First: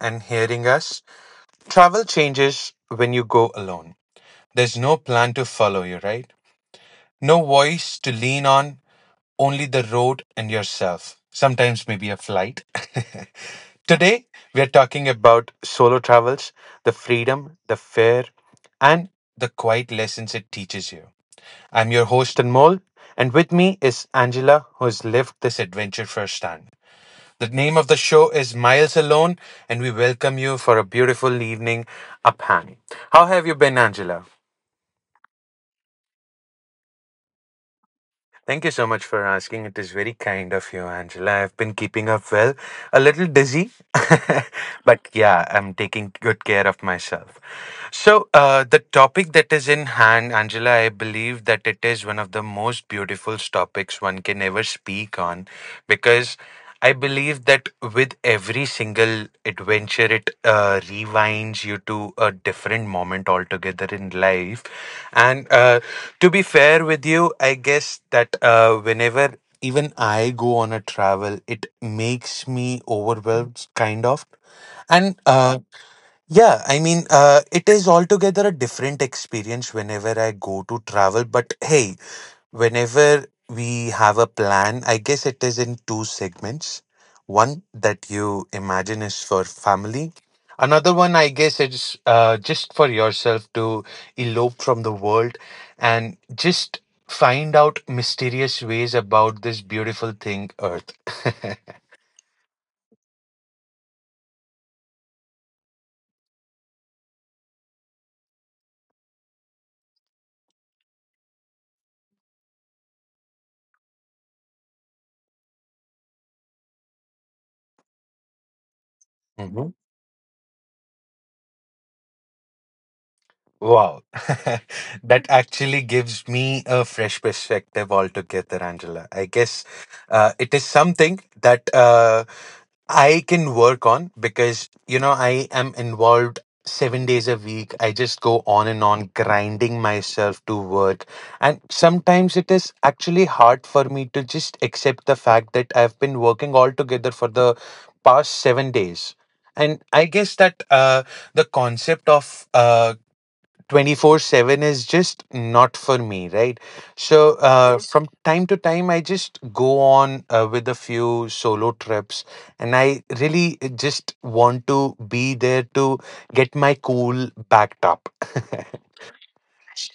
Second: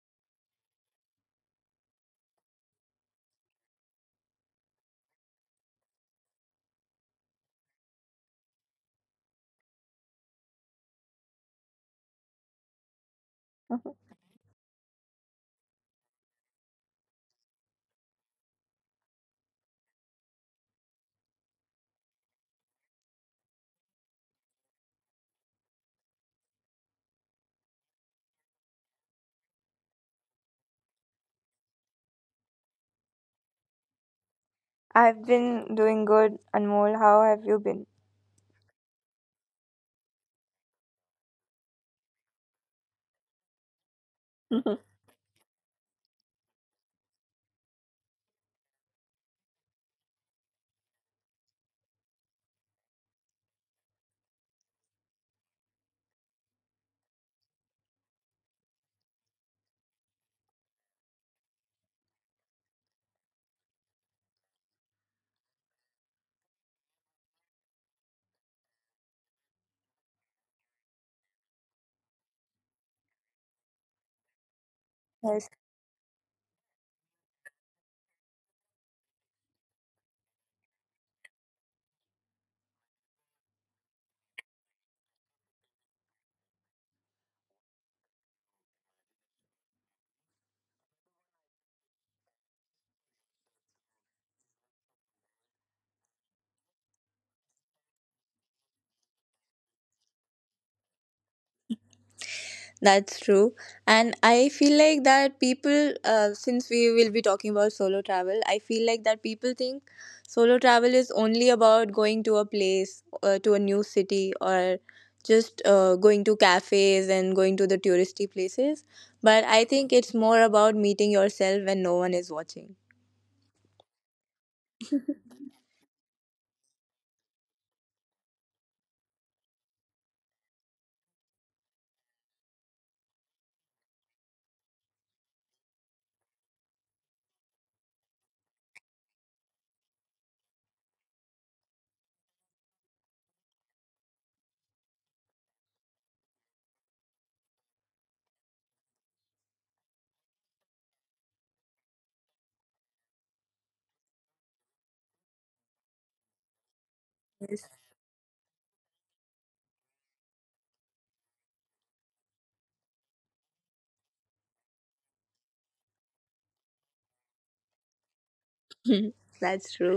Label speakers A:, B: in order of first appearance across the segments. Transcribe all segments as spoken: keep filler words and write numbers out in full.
A: and hearing us. Travel changes when you go alone. There's no plan to follow you, right? No voice to lean on, only the road and yourself. Sometimes maybe a flight. Today, we are talking about solo travels, the freedom, the fear, and the quiet lessons it teaches you. I'm your host, Anmol, and with me is Angela, who has lived this adventure firsthand. The name of the show is Miles Alone, and we welcome you for a beautiful evening up high. How have you been, Angela?
B: I've been doing good, Anmol. How have you been?
A: Thank you so much for asking. It is very kind of you, Angela. I've been keeping up well, a little dizzy, but yeah, I'm taking good care of myself. So, uh, the topic that is in hand, Angela, I believe that it is one of the most beautiful topics one can ever speak on because I believe that with every single adventure, it uh, rewinds you to a different moment altogether in life. And uh, To be fair with you, I guess that uh, whenever even I go on a travel, it makes me overwhelmed, kind of. And
B: Yes,
A: uh, Yeah, I mean, uh, it is altogether a different experience whenever I go to travel. But hey, whenever we have a plan, I guess it is in two segments. One that you imagine is for family. Another one, I guess, it's uh, just for yourself to elope from the world and just find out mysterious ways about this beautiful thing, Earth.
B: that's true. And I feel like that people, uh, since we will be talking about solo travel, I feel like that people think solo travel is only about going to a place, uh, to a new city, or just uh, going to cafes and going to the touristy places.
A: Uh
B: But I
A: huh.
B: think it's more about meeting yourself when no one is watching.
A: Wow. That actually gives me a fresh perspective altogether, Angela. I guess uh, it is something that uh, I can work on because, you know, I am involved seven days a week. I just go on and on, grinding myself to work. And sometimes it is actually hard for me to just accept the fact that I've been working altogether for the past seven days. And I guess that uh, the concept of uh, twenty four seven is just not for me, right? So, uh, from time to time, I just go on uh, with a few solo trips, and I really uh, just want to be there to get my cool backed up.
B: That's true.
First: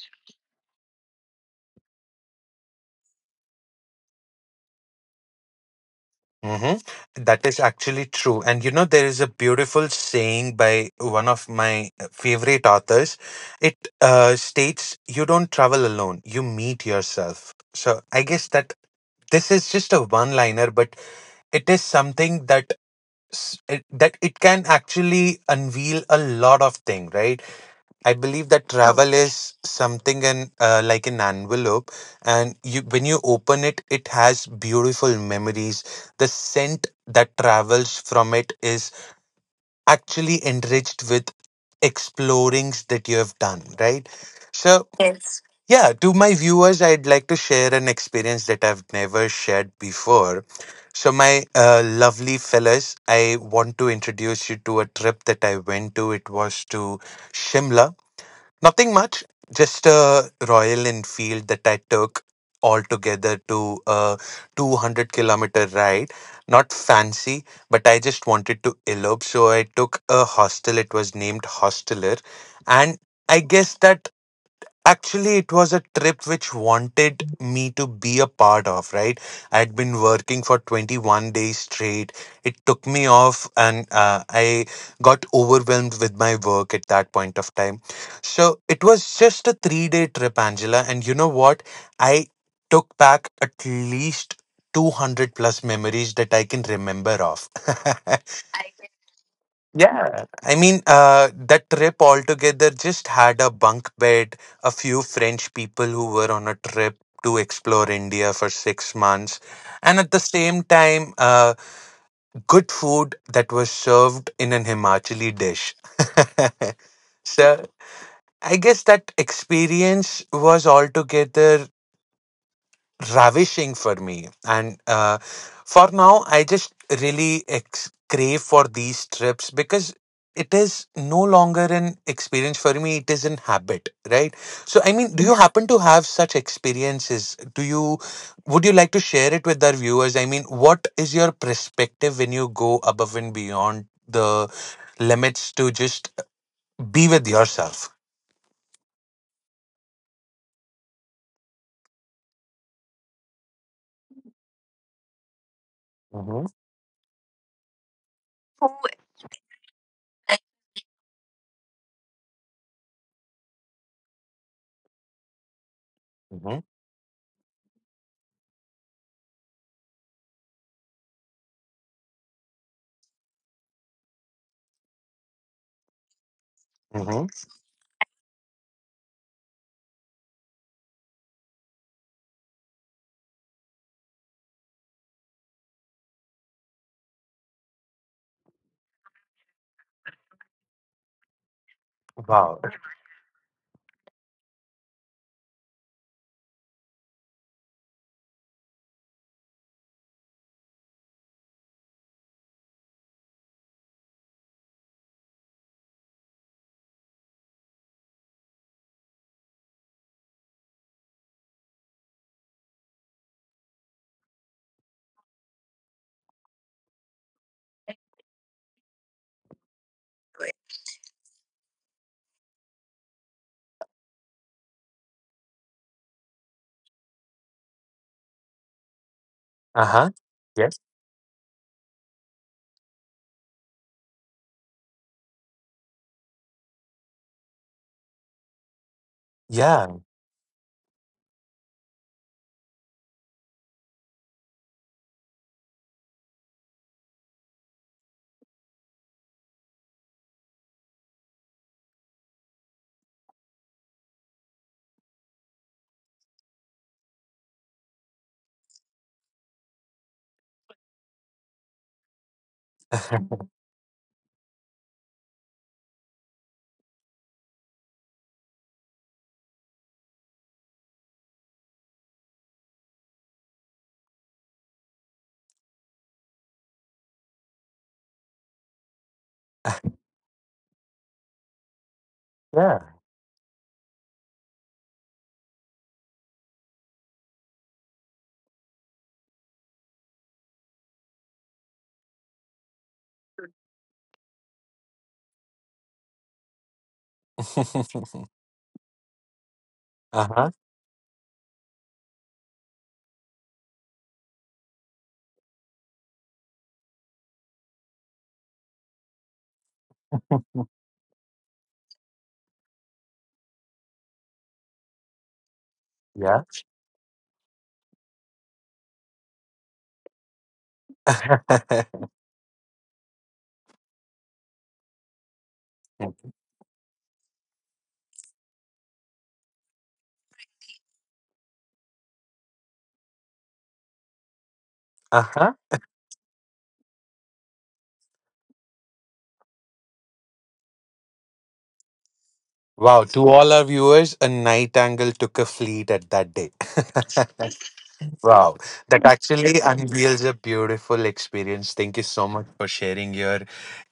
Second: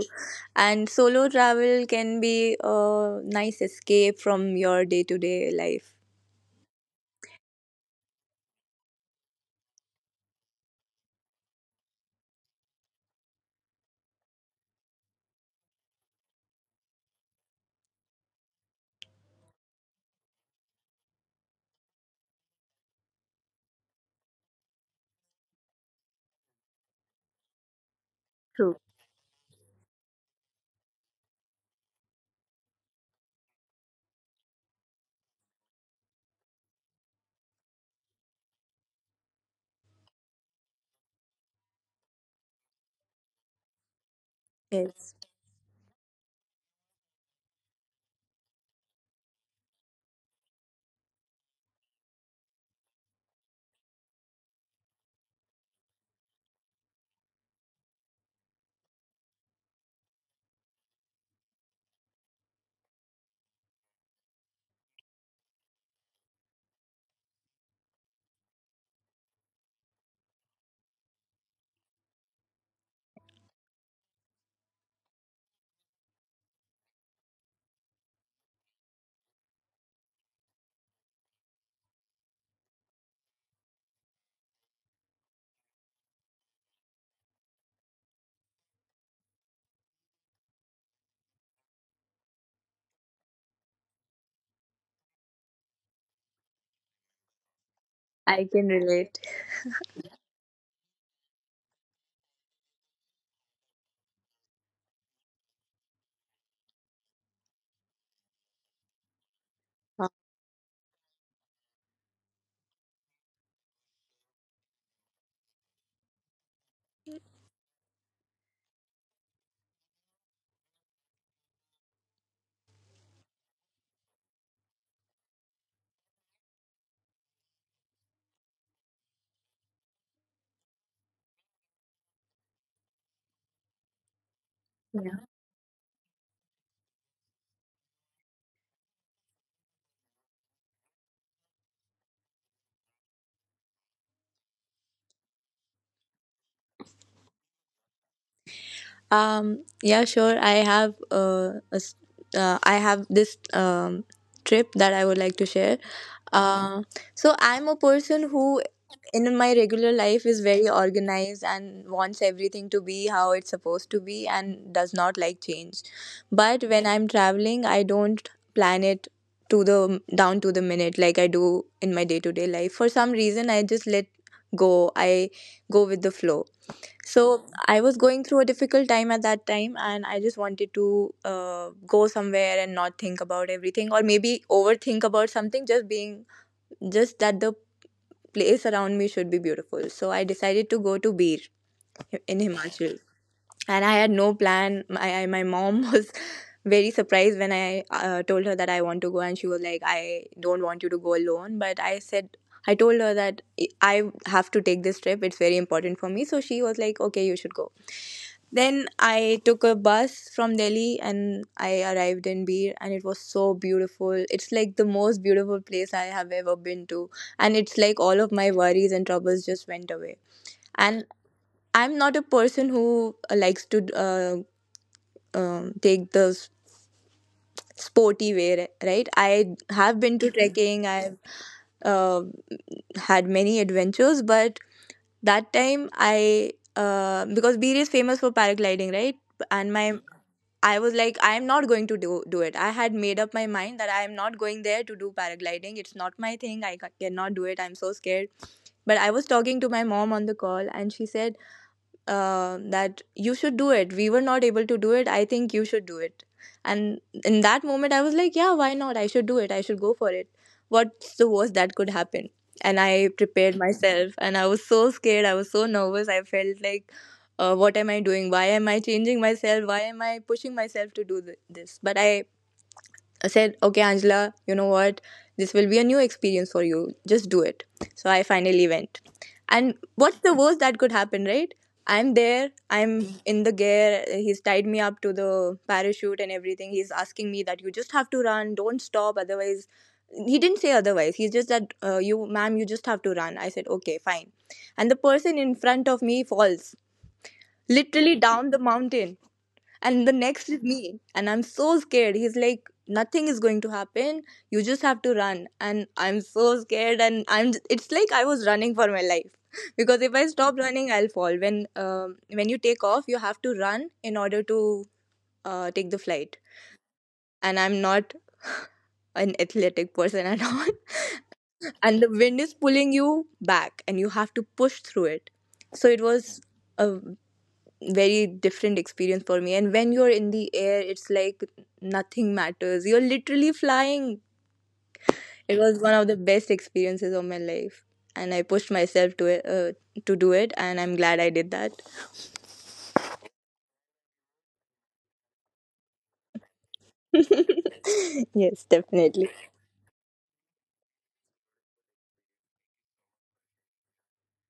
B: And solo travel can be a nice escape from your day to day life.
A: Mhm. That is actually true. And you know, there is a beautiful saying by one of my uh, favorite authors. It uh, states, "You don't travel alone, you meet yourself." So, I guess that this is just a one liner, but it is something that s- it, that it can actually unveil a lot of thing, right? I believe that
B: True.
A: travel is something and uh, like an envelope, and you, when you open it, it has beautiful memories. The scent that travels from it is actually enriched with explorings that you have done, right? So
B: Yes,
A: yeah, to my viewers, I'd like to share an experience that I've never shared before. So, my uh, lovely fellas, I want to introduce you to a trip that I went to. It was to Shimla. Nothing much, just a Royal Enfield that I took altogether to a two hundred kilometer ride. Not fancy, but I just wanted to elope. So, I took a hostel. It was named Hosteler. And I guess that Actually, it was a trip which wanted me to be a part of, right? I'd been working for twenty one days straight. It took me off, and uh, I got overwhelmed with my work at that point of time. So it was just a three day trip, Angela. And you know what? I took back at least two hundred plus memories that I can remember of.
B: I can relate.
A: Yeah, I mean, uh, that trip altogether just had a bunk bed, a few French people who were on a trip to explore India for six months, and
B: Uh,
A: at the same time, uh, good food that was served in an Himachali dish. So I guess that experience was altogether ravishing for me, and uh, for now I just really ex- crave for these trips because it is no longer an experience for me, it is an habit, right? So I mean,
B: yeah.
A: do you happen to have such experiences? Do you would you like to share it with our viewers? I mean, what is your perspective when you go above and beyond the limits to just be with yourself?
B: Um. Yeah, sure. I have uh, a s- uh, I have this um trip that I would like to share.
A: mm-hmm,
B: Uh, so I'm a person who, in my regular life, is very organized and wants everything to be how it's supposed to be and does not like change. But
A: mm-hmm,
B: when I'm traveling, I don't plan it to the down to the minute like I do in my day to day life. For some reason, I just let go. I go with the flow.
A: mm-hmm.
B: So I was going through a difficult time at that time, and I just wanted to uh, go somewhere and not think about everything, or maybe overthink about something, just being just that the place around me should be beautiful. So I decided to go to Bir in
A: Wow.
B: Himachal. And I had no plan. My, I- my mom was very surprised when I uh, told her that I want to go, and she was like, I don't want you to go alone. But I said, I told her that I have to take this trip. It's very important for me. So she was like, okay, you should go. Then I took a bus from Delhi and I arrived in Bir and it was so beautiful. It's like the most beautiful place I have ever been to. And it's like all of my worries and troubles just went away. And I'm not a person who uh, likes to uh, um, take the s- sporty way, ri- right? I have been
A: Uh-huh.
B: to Mhm. trekking,
A: Yes.
B: I've uh, had many adventures, but that time I uh, because Bir is famous for paragliding, right? And my
A: Yeah.
B: I was like, I am not going to do, do it. I had made up my mind that I am not going there to do paragliding. It's not my thing. I ca- cannot do it. I'm so scared. But I was talking to my mom on the call, and she said, uh, that you should do it. We were not able to do it. I think you should do it. And in that moment, I was like, yeah, why not? I should do it. I should go for it. What's the worst that could happen? And I prepared myself and I was so scared. I was so nervous. I felt like, uh, what am I doing? Why am I changing myself? Why am I pushing myself to do th- this? But I said, okay, Angela, you know what? This will be a new experience for you. Just do it. So I finally went. And what's the worst that could happen, right? I'm there,
A: Yeah.
B: I'm in the gear. He's tied me up to the parachute and everything. He's asking me that you just have to run, don't stop, otherwise. He didn't say otherwise. He's just that, uh, you, ma'am, you just have to run. I said, okay, fine. And the person in front of me falls literally down the mountain. And the next is
A: Uh-huh.
B: me. And I'm so scared. He's like, nothing is going to happen. You just have to run. And I'm so scared. And I'm, it's like I was running for my life. Because if I stop running, I'll fall. When, um, when you take off, you have to run in order to uh, take the flight.
A: Yeah.
B: And I'm not an athletic person at all. And the wind is pulling you back and you have to push through it. So it was a very different experience for me. And when you're in the air, it's like nothing matters, you're literally flying. It
A: Uh-huh.
B: was one of the best experiences of my life, and I pushed myself to it uh, to do it, and I'm glad I did that.
A: Wow, to all our viewers, a night angle took a fleet at that day.
B: Yes,
A: Wow,
B: definitely.
A: that actually unveils a beautiful experience. Thank you so much for sharing your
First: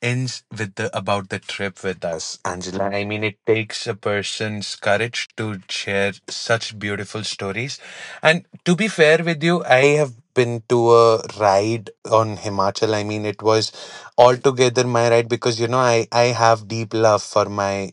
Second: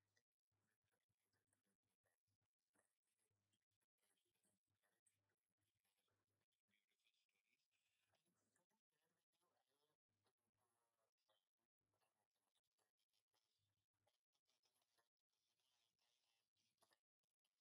A: ins with the about the trip with us, Angela. I mean, it takes a person's courage to share such beautiful stories. And to be fair with you, I have been to a ride on Himachal. I mean, it was altogether my ride because, you know, I I have deep love for my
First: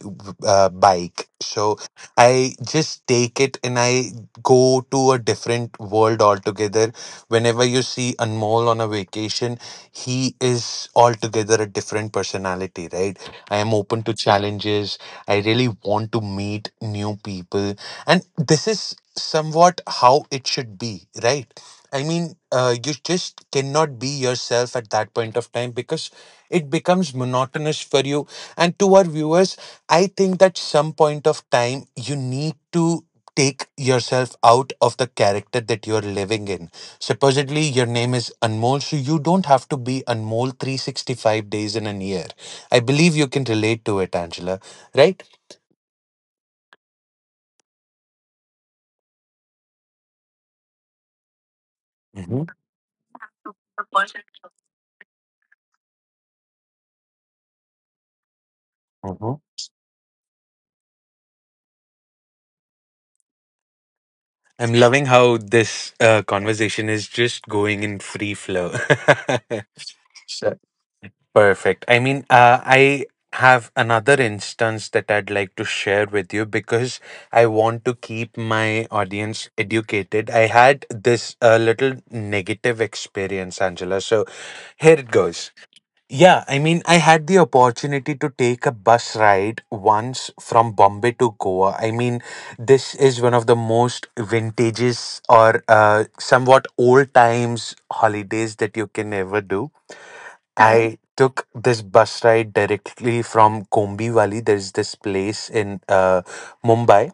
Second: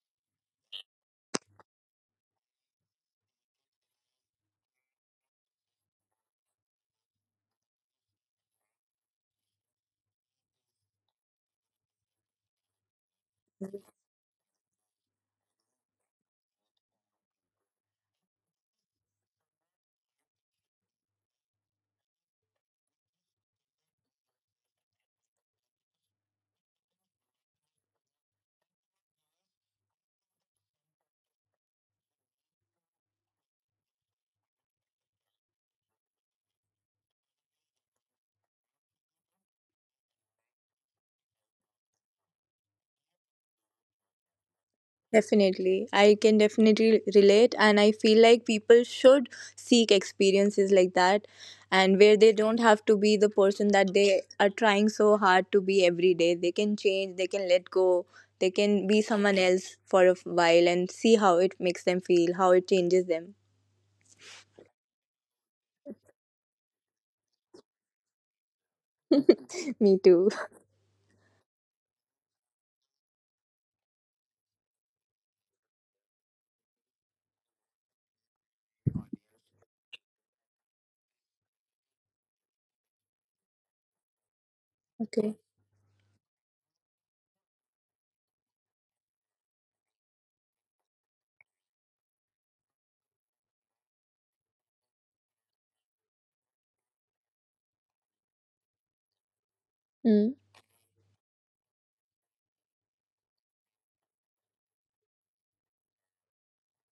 A: uh, bike, so I just take it and I go to a different world altogether. Whenever you see Anmol on a vacation, he is altogether a different personality, right? I am open to challenges. I really want to meet new people. And this is somewhat how it should be, right? I mean, uh, you just cannot be yourself at that point of time because it becomes monotonous for you. And to our viewers, I think that some point of time you need to take yourself out of the character that you're living in. Supposedly, your name is Anmol, so you don't have to be Anmol three sixty five days in a year. I believe you can relate to it, Angela, right?
B: Definitely. I can definitely relate, and I feel like people should seek experiences like that and where they
A: Hmm.
B: don't have to be the person that they are trying so hard to be every day. They can change, they can let go, they can be
A: Hmm.
B: someone else for a while and see how it makes them feel, how it changes them.
A: I'm loving how this uh, conversation is just going in free flow.
B: Me too.
A: Sure. Perfect. I mean, uh, I have another instance that I'd like to share with you because I want to keep my audience educated. I had this uh, little negative experience, Angela. So here it goes.
B: Okay.
A: Yeah, I mean, I had the opportunity to take a bus ride once from Bombay to Goa. I mean, this is one of the most vintages or uh, somewhat old times holidays that you can ever do.
B: Mm.
A: I took this bus ride directly from Kombi Valley. There's this place in uh, Mumbai,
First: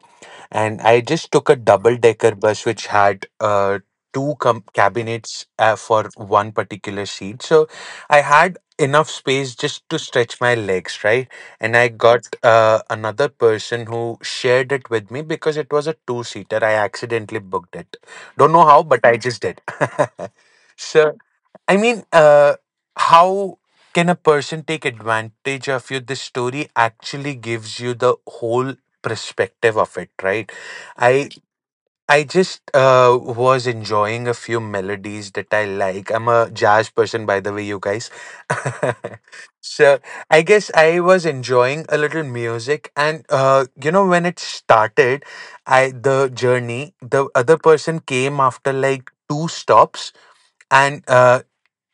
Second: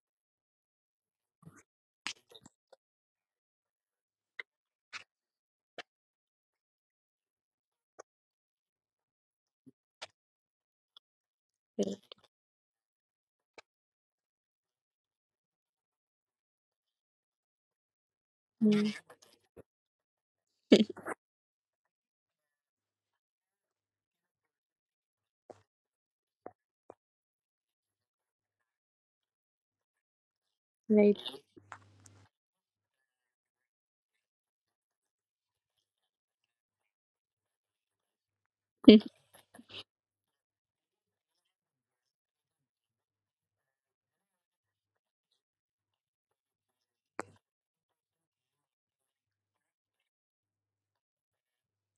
A: and I just took a double decker bus which had uh, two com- cabinets uh, for one particular seat. So I had enough space just to stretch my legs, right? And I
B: Yeah.
A: got uh, another person who shared it with me because it was a two seater. I accidentally booked it. Don't know how,
B: Mm.
A: but I just did. So I mean, uh, how can a person take advantage of you? This story actually gives you the whole perspective of it, right?
B: Right.
A: I I just uh, was enjoying a few melodies that I like. I'm a jazz person, by the way, you guys. So I guess I was enjoying a little music, and uh, you know, when it started, I the journey, the other person came after like two stops, and uh,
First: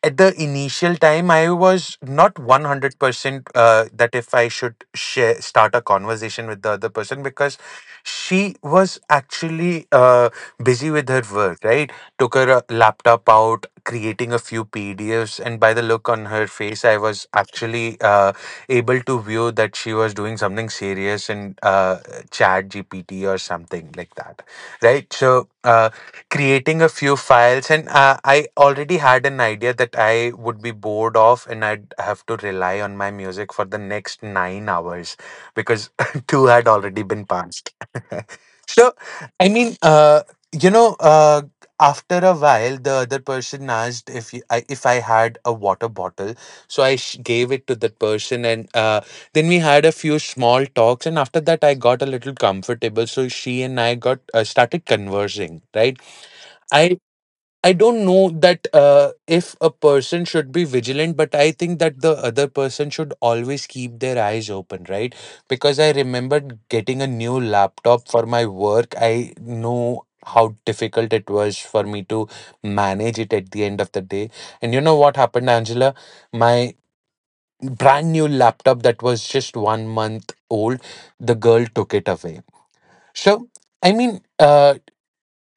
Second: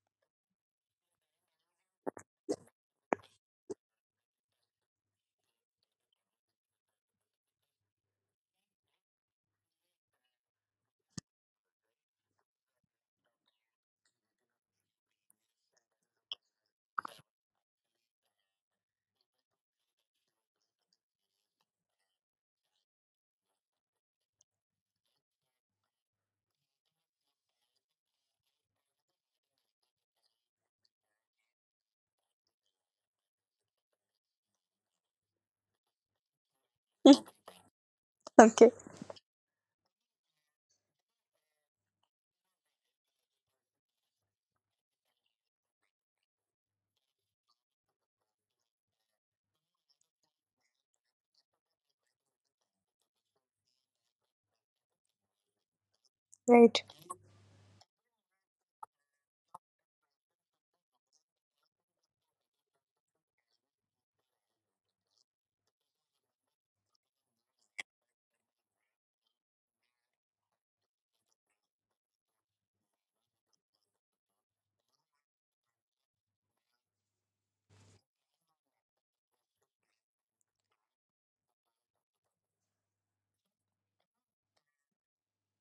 A: at the initial time I was not one hundred percent uh, that if I should share start a conversation with the other person because she was actually uh, busy with her work, right? Took her uh, laptop out, creating a few pdfs, and by the look on her face I was actually uh, able to view that she was doing something serious in uh, chat gpt or something like that, right? So uh, creating a few files, and uh, I already had an idea that I would be bored of and I'd have to rely on my music for the next nine hours because two had already been passed.
B: Okay.
A: So I mean, uh, you know, uh, after a while the other person asked if you, I, if I had a water bottle. So I sh- gave it to that person, and uh, then we had a few small talks, and after that I got a little comfortable, so she and I got uh, started conversing, right?
B: Right.
A: I I don't know that uh, if a person should be vigilant, but I think that the other person should always keep their eyes open, right? Because I remember getting a new laptop for my work. I know how difficult it was for me to manage it at the end of the day. And you know what happened, Angela? My brand new laptop that was just one month old, the girl took it away. So, I mean, uh,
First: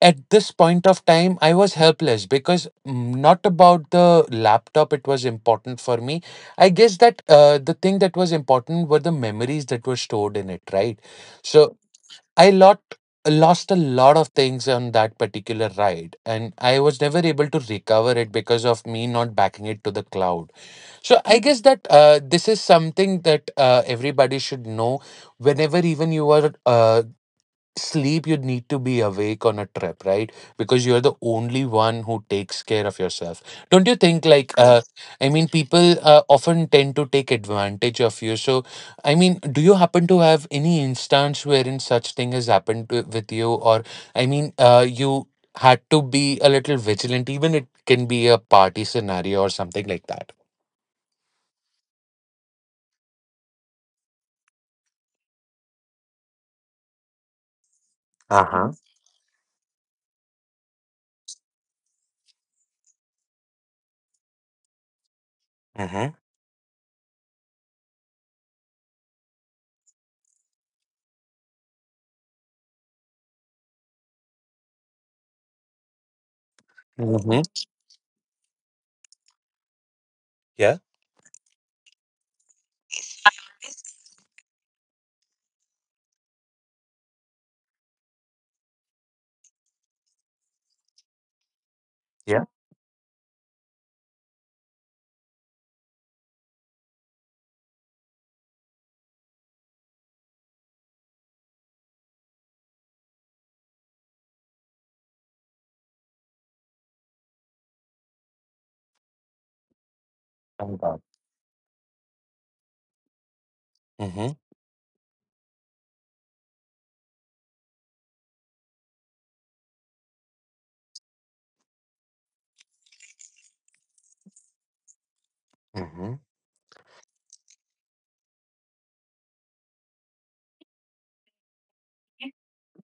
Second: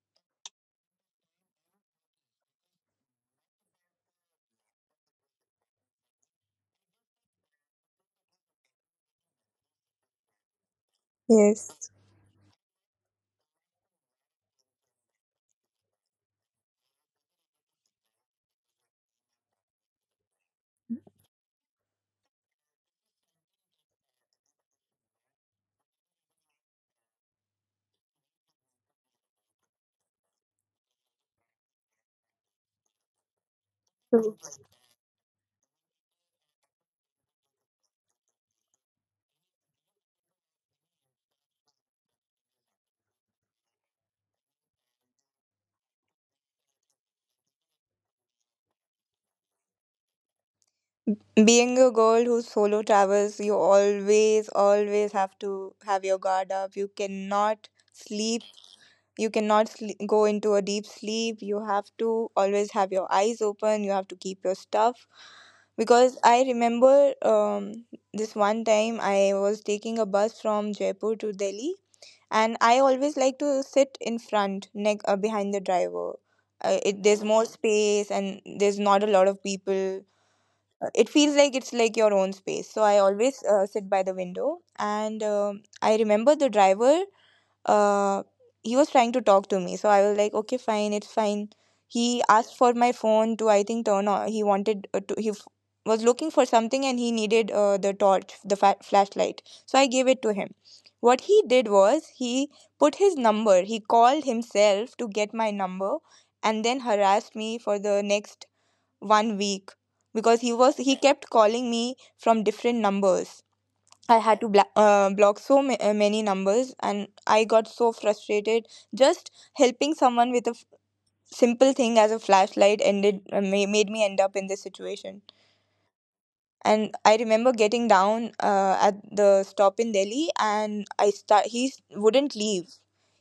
A: at this point of time, I was helpless because, mm, not about the laptop. It was important for me. I guess that uh, the thing that was important were the memories that were stored in it, right? So
B: Yes.
A: I lot lost a lot of things on that particular ride, and I was never able to recover it because of me not backing it to the cloud. So I guess that uh, this is something that uh, everybody should know. Whenever even you are uh, sleep, you need to be awake on a trip, right? Because you're the only one who takes care of yourself. Don't you think, like, uh, I mean, people uh, often tend to take advantage of you? So I mean, do you happen to have any instance wherein such thing has happened to, with you? Or I mean, uh, you had to be a little vigilant, even it can be a party scenario or something like that?
B: Being a girl who solo travels, you always, always have to have your guard up. You cannot sleep.
A: Uh-huh.
B: You cannot sle go into a deep sleep. You have to always have your eyes open. You have to keep your stuff.
A: Mm-hmm.
B: Because I remember um, this one time I was taking a bus from Jaipur to Delhi, and I always like to sit in front, neck uh, behind the driver. Uh, it, there's more
A: Mm-hmm.
B: space, and there's not a lot of people.
A: Yeah.
B: Uh, it feels like it's like your own space, so I always uh, sit by the window. And um, I remember the driver, uh, he was trying to talk to me, so I was like, okay fine, it's fine. He
A: Yeah.
B: asked for my phone to, I think, turn on. He wanted uh, to he f- was looking for something and he needed uh, the torch the fa- flashlight, so I gave it to him. What he did was he put his number, he called himself to get my number, and then harassed me for the next one week because he was
A: Oh
B: he
A: god.
B: kept calling me from different numbers. I had to
A: Mm-hmm.
B: bla- uh, block so ma- uh, many numbers, and I got so frustrated. Just helping someone with a f- simple thing as a flashlight ended uh, ma- made me end up in this situation.
A: Mm-hmm.
B: And I remember getting down uh, at the stop in Delhi, and I start. He s- wouldn't leave.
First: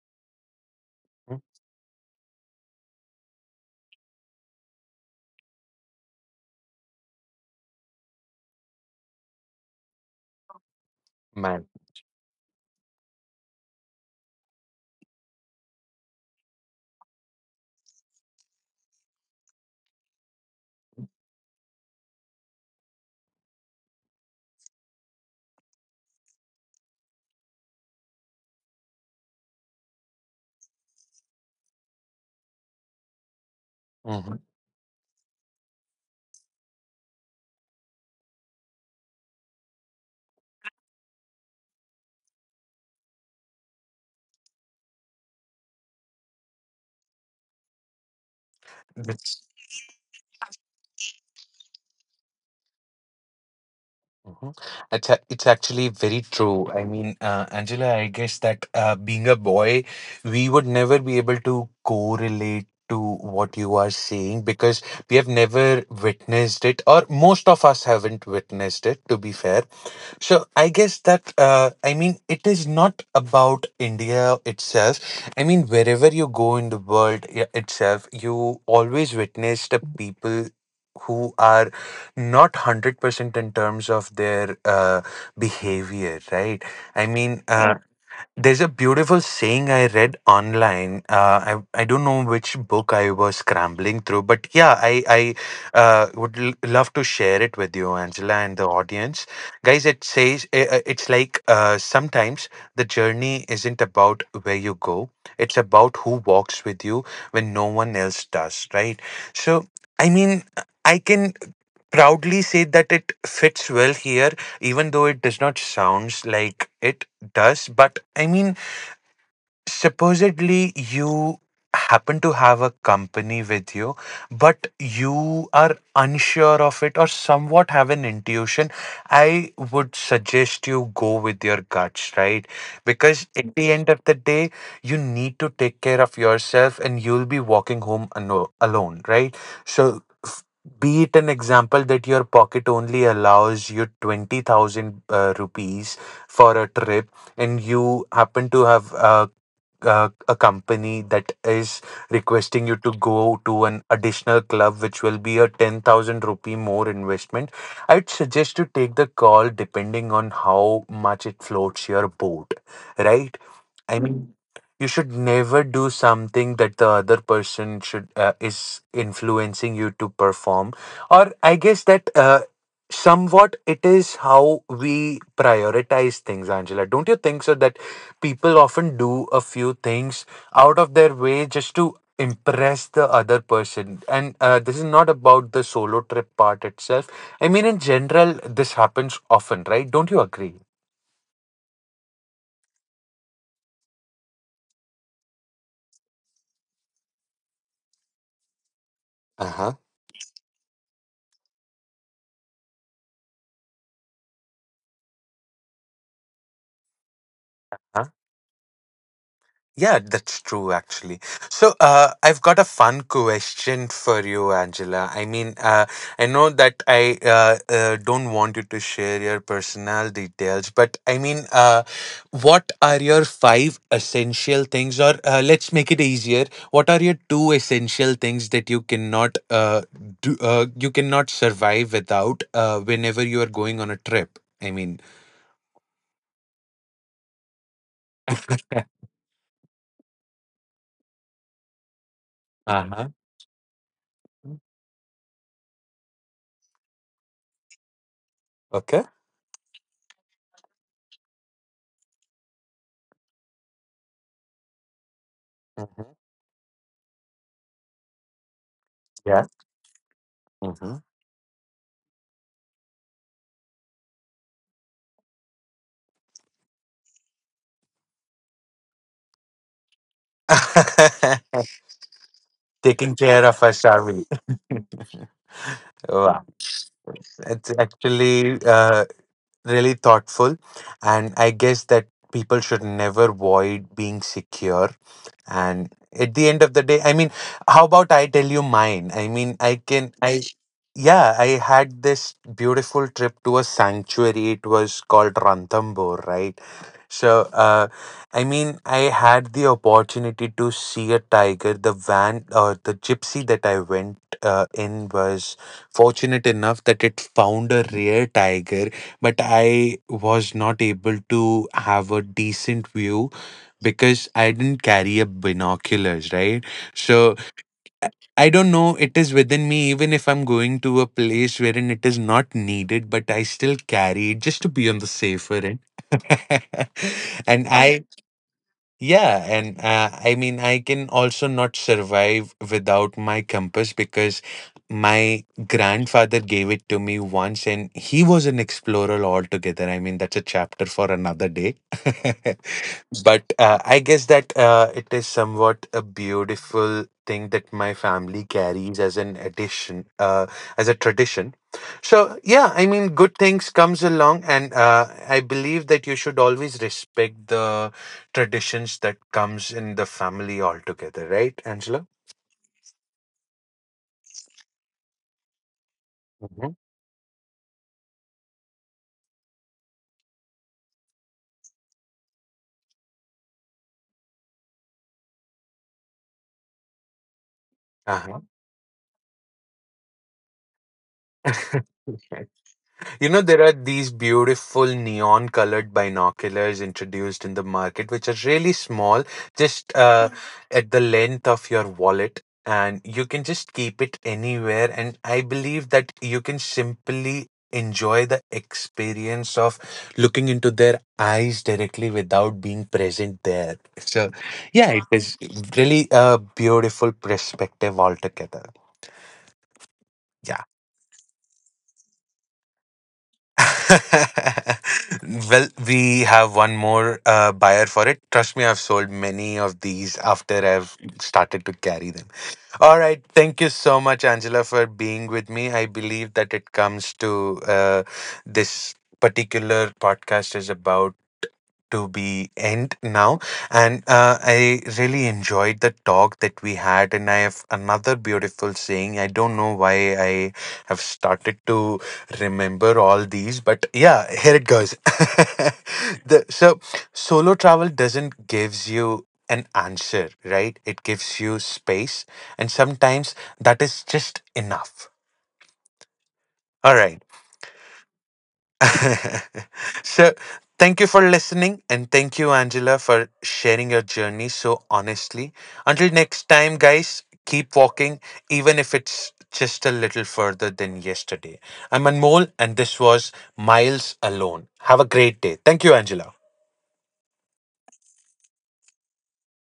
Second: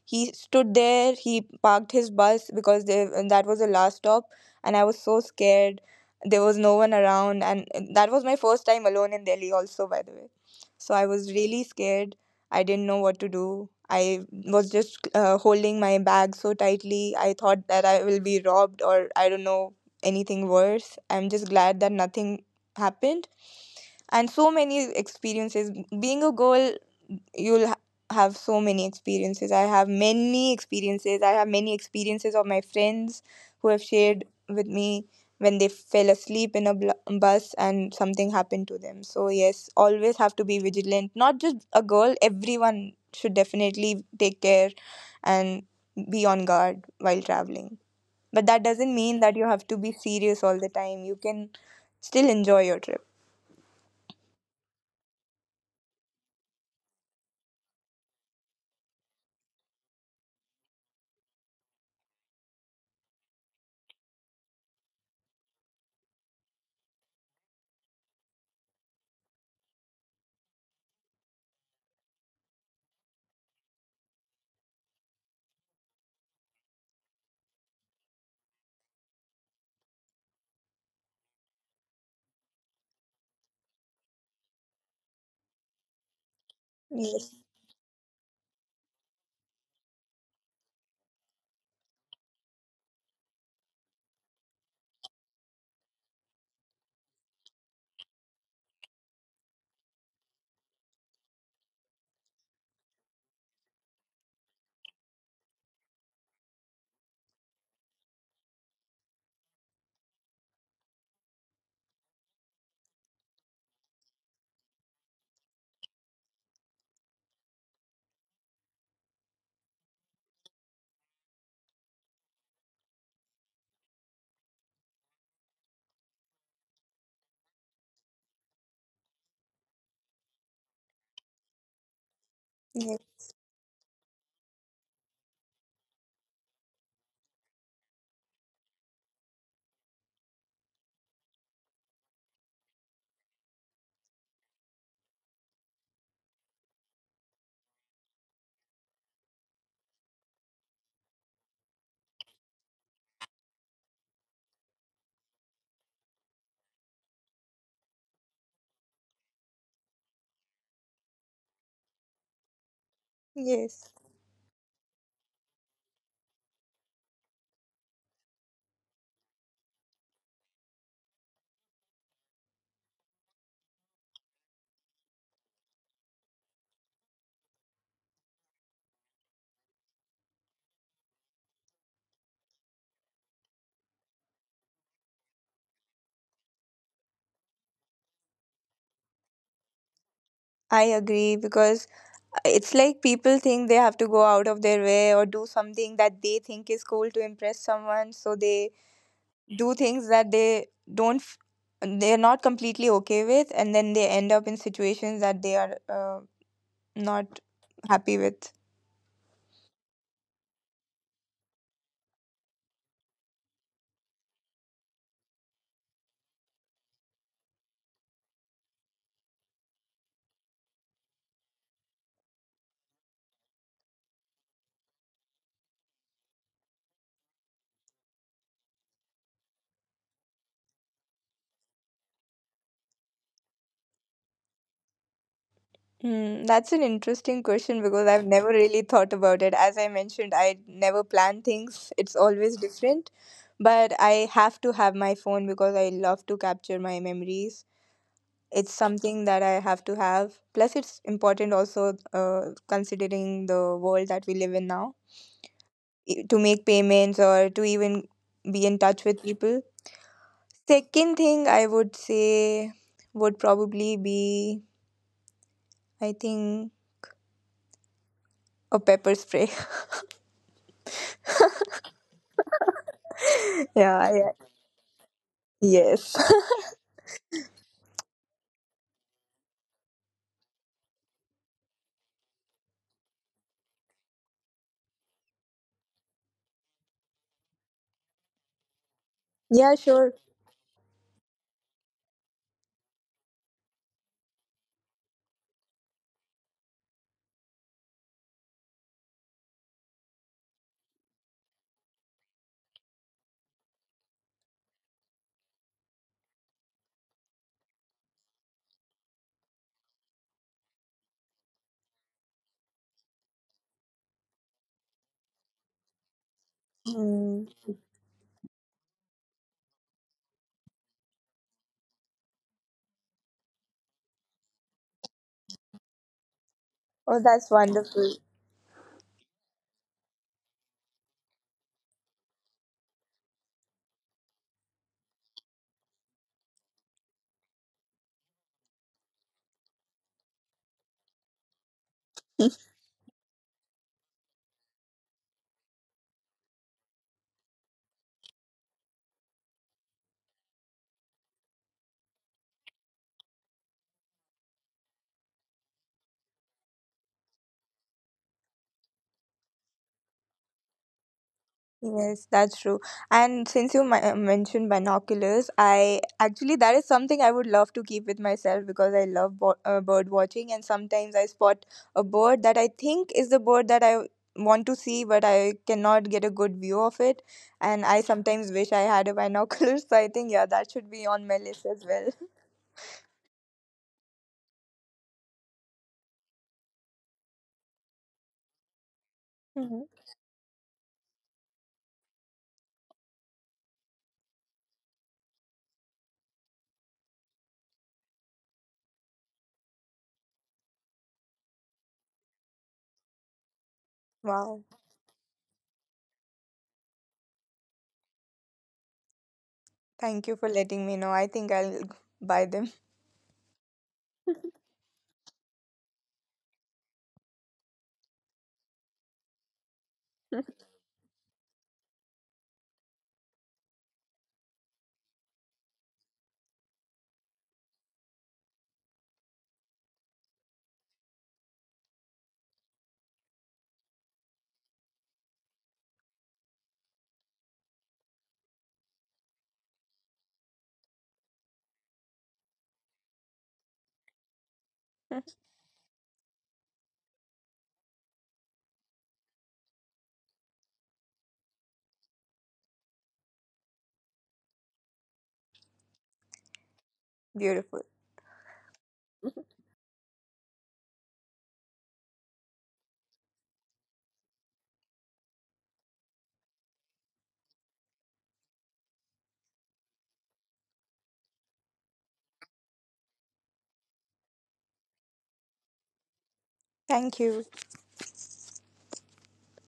B: He stood there. He parked his bus because they, and that was the last stop, and I was so scared. There was no one around, and that was my first time alone in Delhi, also, by the way. So I was really
A: Man.
B: scared. I didn't know what to do. I was just uh, holding my bag so tightly. I thought that I will be robbed, or I don't know, anything worse. I'm just glad that nothing happened. And so many experiences being a girl, you'll ha- have so many experiences. I have many experiences. i have many experiences of my friends who have shared
A: Mm-hmm.
B: with me when they fell asleep in a bl- bus and something happened to them. So yes, always have to be vigilant, not just a girl, everyone should definitely take care and be on guard while traveling. But that doesn't mean that you have to be serious all the time, you can still enjoy your trip.
A: Mhm. It's a- it's actually very true. I mean, uh, Angela, I guess that uh, being a boy, we would never be able to correlate to what you are saying, because we have never witnessed it, or most of us haven't witnessed it, to be fair. So I guess that uh, I mean, it is not about India itself. I mean, wherever you go in the world i- itself, you always witness the people who are not a hundred percent in terms of their uh, behavior, right? I mean,
B: Yes,
A: uh, there's a beautiful saying I read online. Uh, I, I don't know which book I was scrambling through, but yeah, i i uh, would l- love to share it with you, Angela, and the audience guys. It says, uh, uh, it's like, uh, sometimes the journey isn't about where you go, it's about who walks with you when no one else does, right? So I mean, I can proudly say that it fits well here, even though it does not sounds like it does. But I mean, supposedly you happen to have a company with you, but you are unsure of it or somewhat have an intuition, I would suggest you go with your guts, right?
B: yes,
A: Because at the end of the day, you need to take care of yourself, and you'll be walking home ano- alone, right? So, f- be it an example that your pocket only allows you twenty thousand uh, rupees for a trip, and you happen to have a uh, a company that is requesting you to go to an additional club, which will be a ten thousand rupee more investment, I'd suggest to take the call depending on how much it floats your boat, right? I
B: yes.
A: mean, you should never do something that the other person should uh, is influencing you to perform. Or I guess that uh, somewhat it is how we prioritize things, Angela. Don't you think so, that people often do a few things out of their way just to impress the other person? And uh, this is not about the solo trip part itself, I mean in general, this happens often, right? Don't you agree?
B: I agree, because uh, it's like people think they have to go out of their way or do something that they think is cool to impress someone. So they
A: Uh huh.
B: do things that they don't, f- they're not completely okay with, and then they end up in situations that they are uh, not happy with.
A: Yeah, that's true, actually. So, uh, I've got a fun question for you, Angela. I mean, uh, I know that I uh, uh, don't want you to share your personal details, but I mean, uh, what are your five essential things? Or uh, let's make it easier, what are your two essential things that you cannot uh, do, uh, you cannot survive without uh, whenever you are going on a trip? I mean,
B: Hmm, that's an interesting question because I've never
A: uh
B: really thought about it. As I mentioned, I never plan things, it's always
A: huh.
B: different. But I have to have my phone because I love to capture my memories. It's
A: Okay.
B: something that I have to have. Plus, it's important also, uh, considering the world that we live in now,
A: Hmm.
B: e- to make payments or to even be in touch with
A: Yeah.
B: people. Second thing I would say would probably be, I think, a pepper spray.
A: Taking care of us, are
B: Yeah,
A: we?
B: yeah, yes.
A: Wow. It's actually uh, really thoughtful. And I guess that people should never avoid being secure. And at the end of the day, I mean, how about I tell you mine? I mean,
B: Yeah,
A: I
B: sure.
A: can, I, yeah, I had this beautiful trip to a sanctuary. It was called Ranthambore, right? So, uh, I mean, I had the opportunity to see a tiger. The van or the gypsy that I went uh, in was fortunate enough that it found a rare tiger, but I was not able to have a decent view because I didn't carry a binoculars, right? So
B: Mm.
A: I don't know. It is within me, even if I'm going to a place wherein it is not needed, but I still carry it just to be on the safer end.
B: Oh, that's
A: And I,
B: wonderful.
A: yeah, and uh, I mean, I can also not survive without my compass, because my grandfather gave it to me once, and he was an explorer altogether. I mean, that's a chapter for another day. But uh, I guess that uh, it is somewhat a beautiful thing that my family carries as an addition, uh, as a tradition. So yeah, I mean, good things comes along, and uh, I believe that you should always respect the traditions that comes in the family altogether, right, Angela?
B: Yes, that's true. And since you mi- mentioned binoculars, I actually that is something I would love to keep with myself because I love bo- uh, bird watching, and sometimes I spot a bird that I think is the bird that I want to see, but I cannot get a good view of it, and I
A: Mm-hmm.
B: sometimes wish I had a binocular. So I think yeah, that should be on my list
A: Uh-huh.
B: as well.
A: You know, there are these beautiful neon colored binoculars introduced in the market, which are really small, just
B: Mhm.
A: uh, at the length of your wallet, and you can just keep it anywhere. And I believe that you can simply enjoy the experience of looking into their eyes directly without being present there. So,
B: Wow,
A: yeah, it is really a beautiful perspective altogether.
B: thank you
A: Yeah.
B: for letting me know. I think I'll buy them.
A: Well, we have one more uh, buyer for it. Trust me, I've sold many of these after I've started to carry them. All right. Thank you so much, Angela, for being with me. I believe that it comes to uh, this particular podcast is about to be end now, and uh, I really enjoyed the talk that we had. And I have another beautiful saying. I don't know why I have started to remember all these, but yeah, here it goes. the, so Solo travel doesn't gives you an answer, right? It gives you space. And sometimes that is just enough. All right.
B: Beautiful.
A: So thank you for listening, and thank you, Angela, for sharing your journey so honestly. Until next time, guys, keep walking, even if it's just a little further than yesterday. I'm Anmol, and this was Miles Alone. Have a great day. Thank you, Angela.
B: Thank you.